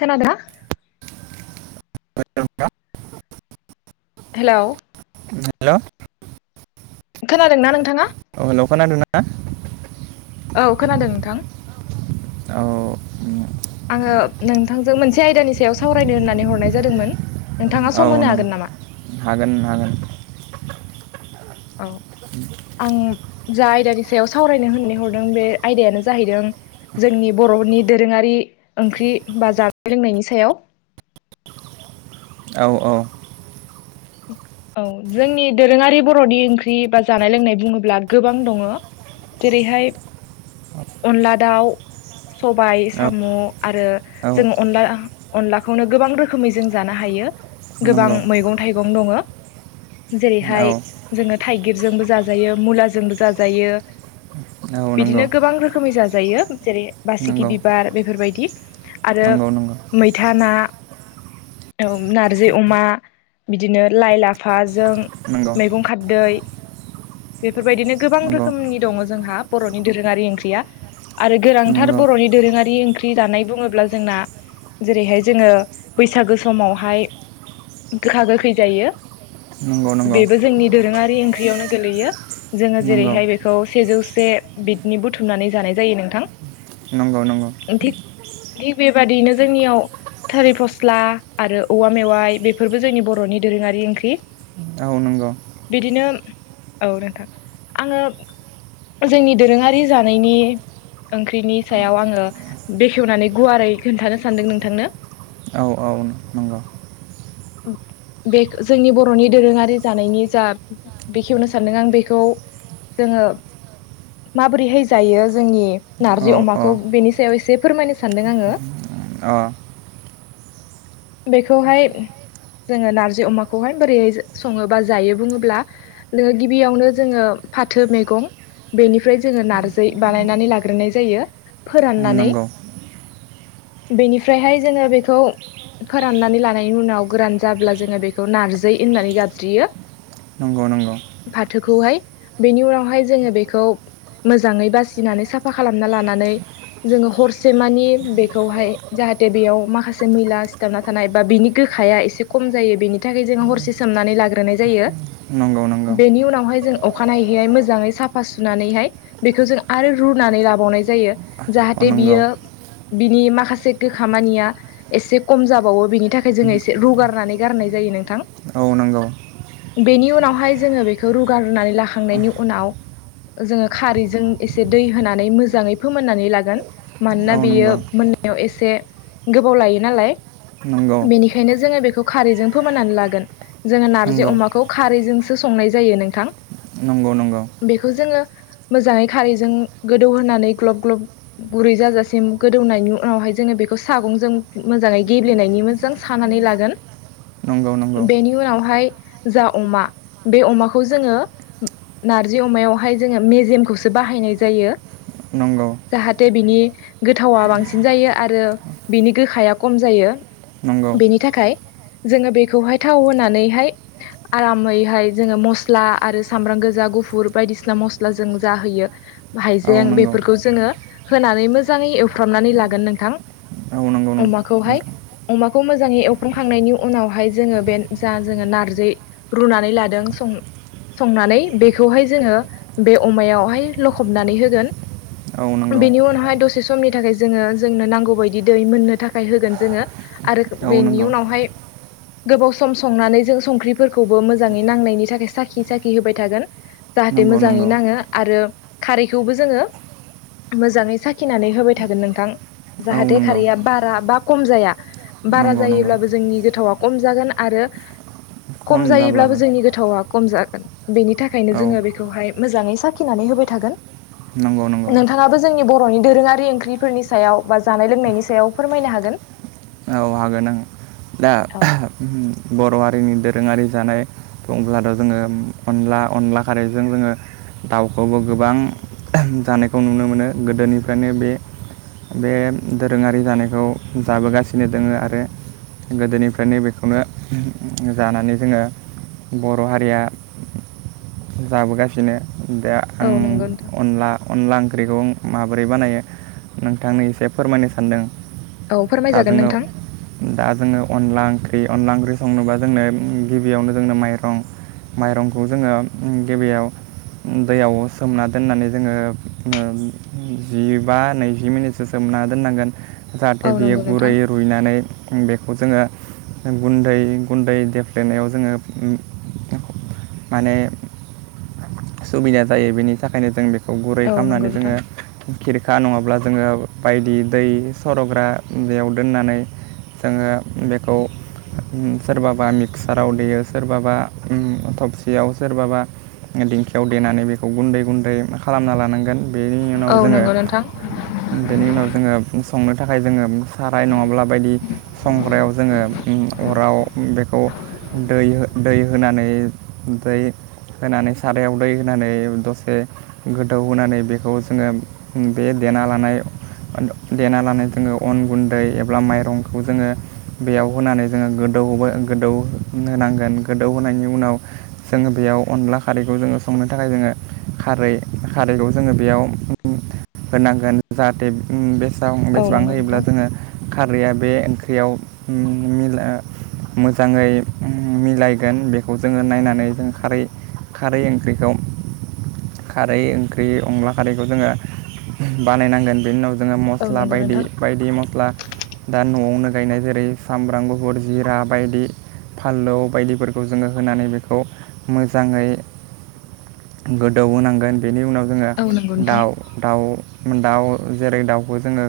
खोनादों? [unintelligible] हेलौ। उम हेलौ। खोनादों ना नोंथाङा? औ [unintelligible] औ खोनादों नोंथां। औ। आङो नोंथांजों मोनसे आयदानि सायाव सावरायनो होननानै हरनाय जादोंमोन। नोंथाङा सम होनो हागोन नामा? उम हागोन। औ आं जा आयदानि सायाव सावरायनो होननानै हरदों बे आयदायानो जाहैदों। जोंनि बर'फोरनि दोरोङारि ओंख्रि बा जानाय लोंनायनि सायाव। [inaudible] औ औ। औ जोंनि दोरोङारि बर'नि ओंख्रि बा जानाय लोंनाय बुंङोब्ला गोबां दङ। जेरैहाय अनला दाउ। सबाय औ साम आरो औ जोंङो अनला। अनलाखौनो गोबां रोखोमै जों जानो हायो गोबां नंगौ मैगं थाइगं दंङ। औ जेरैहाय जोंङो थाइगिरजोंबो जाजायो मुलाजोंबो जाजायो। नंगौ बिदिनो गोबां रोखोमै जाजायो। जेरै बासिगि नंगौ बिबार बेफोरबायदि आरो नंगौ नंगौ मैथा ना। नारजि अमा बिदिनो लाइ लाा [inaudible] जों नंगौ मैगं खाददै बेफोरबायदिनो गोबां नंगौ रोखोमनि दंङ जोंहा। बर'नि दोरोंङारि ओंख्रिया आरो गोनांथार नंगौ बर'नि दोरोंङारि ओंख्रि। फि जानाय बुंङोब्ला जोंना जेरैहाय जोंङो बैसागो समावहाय। गोखा गोखै जायो। नंगौ नंगौ बेबो जोंनि दोरोंङारि ओंख्रियावनो गोलैयो जोंङो नंगौ जेरैहाय बेखौ सेजौ। जे बिदनि बुथुमनानै जानाय जायो नोंथां। नंग नंग। दि बेबादिनो जोंनियाव। थोरि फस्ला आरो औवा मेवाइ बेफोरबो जोंनि बर'नि दोरोंङारि ओंख्रि। औ नोंगौ। बिदिनो औ नोंथां आंङो जोंनि दोरोंङारि जानायनि। ओंख्रिनि सायाव आंङो बेखेवनानै गुवारै खोन्थानो सान्दों नोंथांनो। औ औ। नंगौ बेख जोंनि ब। बर'नि दोरोंङारि। माबोरैहाय जायो जोंनि औ नारजि अ अमाखौ बेनि सायाव एसे फोरमायनो सानदों आंङो। उम्म अ। बेखौहाय जोंङो नारजि अमाखौहाय। बोरैय संङो बा जायो बुंङोब्ला नोंङो गिबियावनो जोंङो फाथो मैगं। बेनिफ्राय जोंङो नार्जौ बानायनानै लाग्रोनाय जायो फोराननानै। नंगौ बेनिफ्रायहाय जोंङो बेखौ। फोराननानै लानायनि उनाव गोरान जाब्ला जोङो बेखौ नारजि होननानै गाबज्रियो। नंगौ नंगौ। थोर खौहाय बेनि उनावहाय जोङो बेखौ। मोजाङै बासिनानै साफा खालामना लानानै। जोङो हरसे मानि बेखौहाय जाहाथे बेयाव माखासे मैला सिथाबना थानाय बा बिनि गो। हाया एसे खम जायो बेनि थाखाय जो हर। एसे सोमनानै लाग्रोनाय जायो नंगौ नंगौ बेनि उनावहाय जों। अखानायैहैहाय मोजाङै साफा सुनानैहाय बेखौ जों आरो रुनानै लाबावनाय जायो। अ जाहाथे नंगौ बियो बिनि माखासे गो खामानिया एसे खम जाबावो बिनि बेनि थाखाय जोङो एसे रु गारनानै गारनाय जायो नोंथां। मावनांगौ। बेनि उनावहाय जोङो बेखौ रुगा रुनानै लाखांनायनि उनाव जोङो खारैजों एसे दै होनानै मोजाङै फोमोननानै लागोन औ मानोना नंगौ बेयो मोन एसे गोबाव लायो नालाय। नंगौ। जोंङो बेखौ खारैजों फोमोननानै लागोन जों नार्जारीआ नंगौ अमा खौ खारै जों सो संनाय जायो नोंथां। नंगौ नंगौ। बेखौ जोङो मोजाङै खारैजों गोदौहोनानै ग्लब ग्लब गुरै जाजासिम गोदौनायनि उनावहाय जोङो बेखौ सागंजों मोजाङै गेब्लेनायनि मोजां सानानै लागोन। नंगौ नंगौ। अहाय जाअमा बे अमाखौ जोङो नारजि अमायावहाय जोङो मेजेम म खौसो बाहायनाय जायो नंगौ जाहाथे बिनि गोथावा बांसिन जायो आरो बिनि गोखाया खम जायो नंगौ बेनि थाखाय। जोङो बेखौहाय थाव होना। नै हाय आराम हैहाय जोङो मस्ला आरो सामब्राम गोजा गुफुर बायदिसिना मस्ला जों। जाहोयो औ हाइजें नंगौ बेफोरखौ जोङो होनानै मोजाङै एवफ्रामनानै लागोन नोंथां। औ नंगौ नों अमाखौहाय नोंथां अमाखौ मोजाङै एवफ्रांखांनायनि उनावहाय जोङो बे। जा जोङो नारजि रुनानै लादों सं। संनानै बेखौहाय जोङो बे अमायावहाय लखबनानै होगोन। औ नंगौ बिनि उनावहाय दसे स समनि थाखाय जोङो जोंनो नांगौ बायदि दै मोननो थाखाय होगोन जोङो आरो औ बेनि नंगौ उनावहाय। गोबाव। सम संनानै जों संख्रिफोरखौबो मोजाङै नांनायनि थाखाय साखि साखि होबाय थागोन। जाहाथे नंगौ मोजाङै नंगौ नाङो आरो। खारैखौबो जोङो मोजाङै साखिनानै होबाय थागोन नोंथां औ जाहाथे नंगौ खारैया बारा बा खम जाया बारा नंगौ नंगौ जायोब्लाबो जोंनि गोथावा खम जागोन। आरो खम जायोब्लाबो जोंनि गोथावा। खम जागोन बेनि थाखायनो औ जोङो बेखौहाय मोजाङै साखिनानै होबाय थागोन। नंगौ नंगौ नोंथाङाबो जोंनि ब र नि दोरोङारि ओंख्रिफोरनि सायाव बा जानाय लोंनायनि सायाव फोरमायनो हागोन। अ हागोन आं दा बर हारिनि दोरोङारि जानाय बुंब्लाथ जोङो अनला अनला खारैजों जोङो। दाउखौबो गोबां जानायखौ नुनो मोनो गोदोनिफ्रायनो बे। बे दोरोङारि जानायखौ जाबोगासिनो दोङो आरो गोदोनिफ्रायनोबेखौनो जानानै जोङो। बर हारिया जाबोगासिनो। दा औ आं नंगौ नोंथां अनला अनला ओं ओंख्रिखौ माबोरै बानायो नोंथांनि एसे फोरमायनो सानदों। औ फोरमाय दा जागोन जोङो नोंथां। दा जोङो अनला ओंख्रि अनला ओंख्रि संनो बा जोंनो गिबियावनो जोंनो माइरं माइरंखौ जोङो गिबियाव दैयाव सोमना दोननानै जोङो ओ जिबा नैजि मिनिटसो सोम ना दोननांगोन जाहाथे औ बियो नंगौ नोंथां गुरै रुइनानै बेखौ जोङो गुन्दै गुन्दै देफ्लेनायाव जोङो माने सुबिदा जायो बेनि थाखायनो जों बेख खौ गुरै औ नंगौ खालामनानै नोंथां जोङो खिरखा नङाब्ला जोङो बायदि दै सरग्रा बेयाव दोननानै जोङो बेखौ सोरबाबा मिक्साराव देयो सोरबाबा उम थबसियाव सोरबाबा दिंखियाव देनानै बेखौ गुन्दै गुन्दै खालामना लानांगोन बेनि औ उनाव जोङो नंगौ नोंथां बेनि उनाव जोङो संनो थाखाय जोङो साराय नङाब्ला बायदि संग्रायाव जोङो अराव बेखौ दै दै होनानै ओमफ्राय होनानै सारायाव दै होनानै दसे गोदौ होनानै बेखौ जोङो बे देना लानाय देना लानाय जोङो अन गुन्द दै एबा माइरंखौ जोङो बेयाव होनानै जोङो गोदौ गोदौ होनोनांगोन गोदौहोनायनि उनाव जोङो बेयाव अनला खारैखौ जोङो संनो थाखाय जोङो खारै खारैखौ जोङो बेयाव होनांगोन जाहाथेसे बेसेबां औ बेसेबां नंगौ होयोब्ला नोंथां जोङो खारैया बे ओंख्रियाव मिला मोजाङै मिलायगोन बेखौ जोङो नायनानै जों खारै खारै ओंख्रिखौ खारै ओंख्रि अनला खारैखौ जोङो बानायनांगोन बेनि उनाव जोङो औ मस्ला नंगौ नोंथां बायदि-बायदि मस्ला दा न'आवनो गायनाय जेरै सामब्राम गुफुर जिरा बायदि फानलौ बायदिफोरखौ जोङो होनानै बेखौ मोजाङै गोदौहोनांगोन बेनि उनाव जोङो औ नंगौ नोंथां दाउ दाउ दाउ जेरै दाउखौ जोङो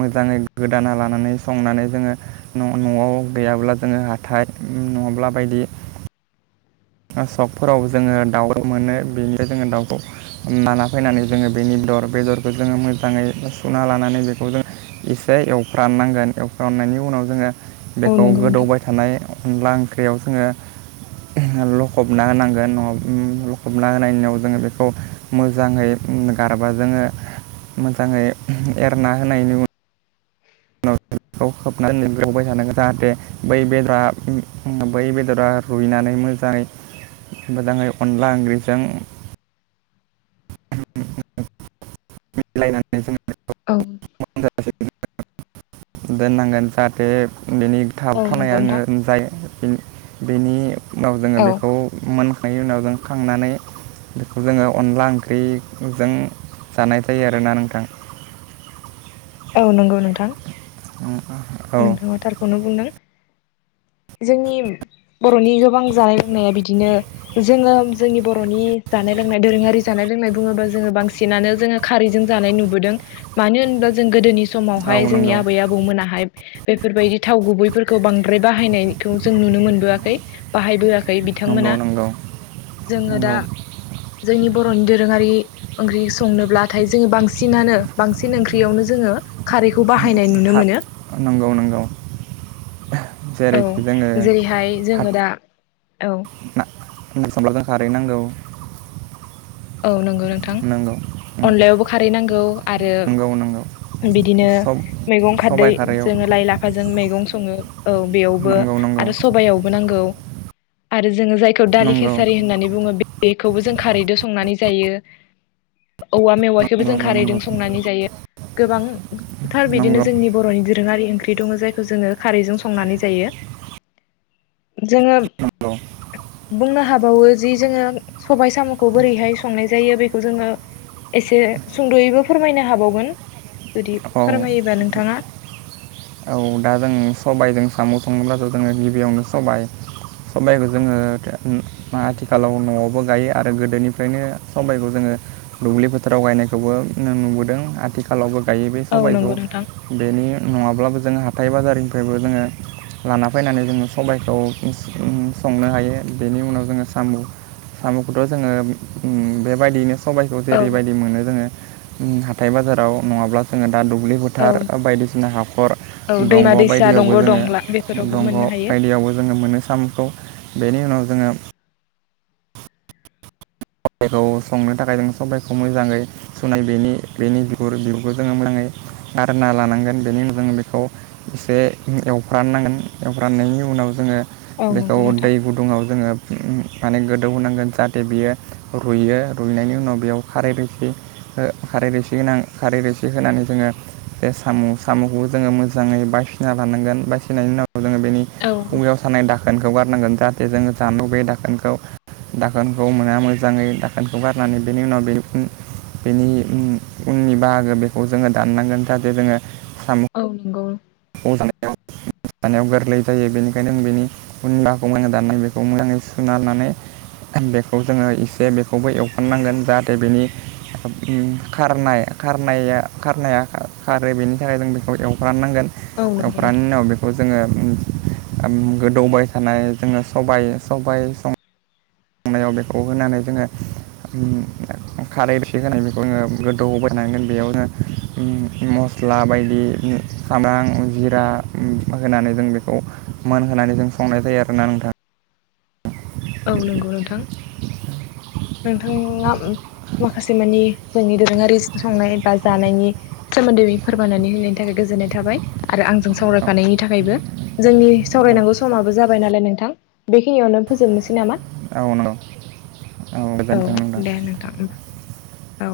मोजाङै गोदाना लानानै संनानै जोङो न' न'आव गैयाब्ला जोङो हाथाय नङाब्ला बायदि [inaudible] आ सकफोराव जोङो दाउ मोनो बेनिफ्राय जोङो दाउखौ अम लाना फैनानै जोङो बेनि दर बेदरखौ जोङो मोजाङै सुना लानानै बेखौ जों एसे एवफ्राननांगोन एवफ्राननायनि उनाव जोङो औ बेखौ नंगौ नोंथां गोदौबाय थानाय अनला ओंख्रियाव जोङो लखबना होनांगोन नङा अम लखबना होनायनि उनाव जोङो बेखौ मोजाङै अम गारबा जोङो मोजाङै एरना होनायनि उन बेखौ खोबनानै एवबाय थानांगोन जाहाथे बै बेदरा अम अम बै बेदरा रुइनानै मोजाङै-मोजाङै अनला ओंख्रिजों [unintelligible] मिलायनानै जों औ दोननांगोन जाहाथे बेनि औ नंगौ थाबथानायानो नोंथां जायो बेनि बेनि उनाव जोङो औ बेखौ मोनखायो उनाव जों खांनानै बेखौ जोङो अनला ओंख्रिजों जानाय जायो आरोना नोंथां औ नंगौ नोंथां अम नोंथाङा थारखौनो बुंदों जोंनि बर'नि गोबां जानाय लोंनाया बिदिनो जोङो जोंनि बर'नि जा जानाय लोंनाय दोरोंआरि जानाय लोंनाय बुङो बा बांसिनानो जोङो खारै जों जानाय नुबोदों मानो होनब्ला जों गोदोनि औ समावहाय नंगौ जोंनि आबै आबौमोनाहाय बेफोरबायदि थाव गुबैफोरखौ बांद्राय बाहायनायखौ जों नुनो मोनबोआखै बाहायबोआखै नंगौ बिथांमोना नंगौ जोङो दा नंगौ जोंनि बर'नि दोरोङारि ओंख्रि संनोब्लाथाय जोङो बांसिनानो बांसिन ओंख्रियावनो जोङो खारैखौ बाहायनाय नुनो मोनो नंगौ-नंगौ औ जेरैहाय खार जोङो दा औ [unintelligible] खारै नांगौ औ नंगौ नोंथां नंगौ उम अनलायावबो खारै नांगौ आरो नंगौ नंगौ बिदिनो सब मैगं खारदै सबाइ खारैयाव जोङो लाइ लाफाजों मैगं सङो औ बेयावबो नंगौ नंगौ आरो सबयावबो नांगौ जोङो जायखौ दालि नंगौ खेसारि होननानै बुङो बेखौबो जों खारैदों संनानै जायो औवा मेवाइखौबो जों नंगौ खारैजों नंगौ संनानै जायो गोबांथार बिदिनो नंगौ जोंनि बर'नि दोरोङारि ओंख्रि बिदनो जायखौ जोङो खारैजों संनानै जायो जोङो नंगौ बुंनो हाबावो जि जोङो सबाय साम' खौ बोरैहाय संनाय जायो बेखौ जोङो एसे सुंद'यैबो फोरमायनो हाबावगोन जुदि औ फोरमायोबा नोंथाङा औ दा जों सबायजों साम' सङोब्लासो जोङो गिबियावनो सबाय सबायखौ जोङो अम आथिखालाव न'आवबो गायो आरो गोदोनिफ्रायनो सबायखौ जोङो दुब्लि फोथाराव गायनायखौबो नुबोदों आथिखालावबो गायो बे औ सबायखौ नंगौ नोंथां बेनि नङाब्लाबो जोङो हाथाय बाजारनिफ्रायबो जोङो लाना फानानै जोङो सबायखौ अम संनो हायो बेनि उनाव जोङो साम' साम'खौथ' जोङो ओम बेबायदियैनो सबाइखौ औ जेरैबायदि मोनो जोङो दा दुब्लि औ फोथार बायदिसिना हाखर औ दैमा दंग' दैसा बायदियावबो दंग' जोङो दंला बेफोरावबो मोननो हायो नाव जोङो खौ संनो थाखाय जों सबाइखौ मोजाङै सुनाय बेनि बेनि बिगुर बिुरखौ जोङो मोजां आरो ना लानांगोन बेनि उनाव जों बेखौ एसे एवफ्राननांगोन एवफ्रनायनि नि उनाव जोङो औ बेखौ नंगौ नोंथां दै गुदुङाव जोङो ओम माने गोदौ होनोनांगोन जाहाथे बियो रुइयो रुइनायनि उनाव बेयाव खारै बे खारै रोसि गोनां खारै रोसि होनानै जोङो बे साम' साम'खौबो जोङो मोजाङै बायसिना लानांगोन बायसिनायनि उनाव जोङो बेनि औ खुगायाव सानाय दाख दाखोनखौ गारनांगोन जाहाथे जोंङो जामु बे दाखोनखौ दाखोनखौ मोना मो मोजाङै दाखोनखौ गारनानै बेनि उनाव बे बेनि उननि बाहागो बेखौ जोङो दाननांगोन जाहाथे जोङो औ नंगौ औ दाननायाव दाननायाव गोरलै जायो बेनिखायनो आ बेनि गुन्दाखौ मोजां दाननाय बेखौ मोजाङै सुना लानानै बेखौ जोङो एसे बेखौबो एवफानांगोन जाहाथे बेनि खारनाय खारनाया खारनाया खारो बेनि थाखाय जों बेखौ एवफ्रामनांगोन औ नंगौ दफ्रानि नोंथां उनाव बेखौ जोङो गोदौबाय थानाय जोङो सबाइ सबाइ संनायाव बेखौ होनानै जोङो ओम खारैइसे होनाय बेखौ जोङो गोदौ बोननांगोन बेयावनो ओम मस्ल स्ला बायदि सामब्राम जिरा होनानै जों बेखौ मोनहोनानै जों संनाय जायो आरोना नोंथां औ नंगौ नोंथां नोंथाङा माखासे मानि जोंनि दोरोङारि संनाय बा जानायनि सोमोन्दै फोरमायनानै होननि थाखाय गो गोजोननाय थाबाय आरो आंजों सावरायफानायनि थाखायबो जोंनि सावरायनांगौ समाबो जाबाय नालाय नोंथां बेखिनियावनो फोजोबनोसै नामा औ नंगौ औ दे नोंथां ओम औ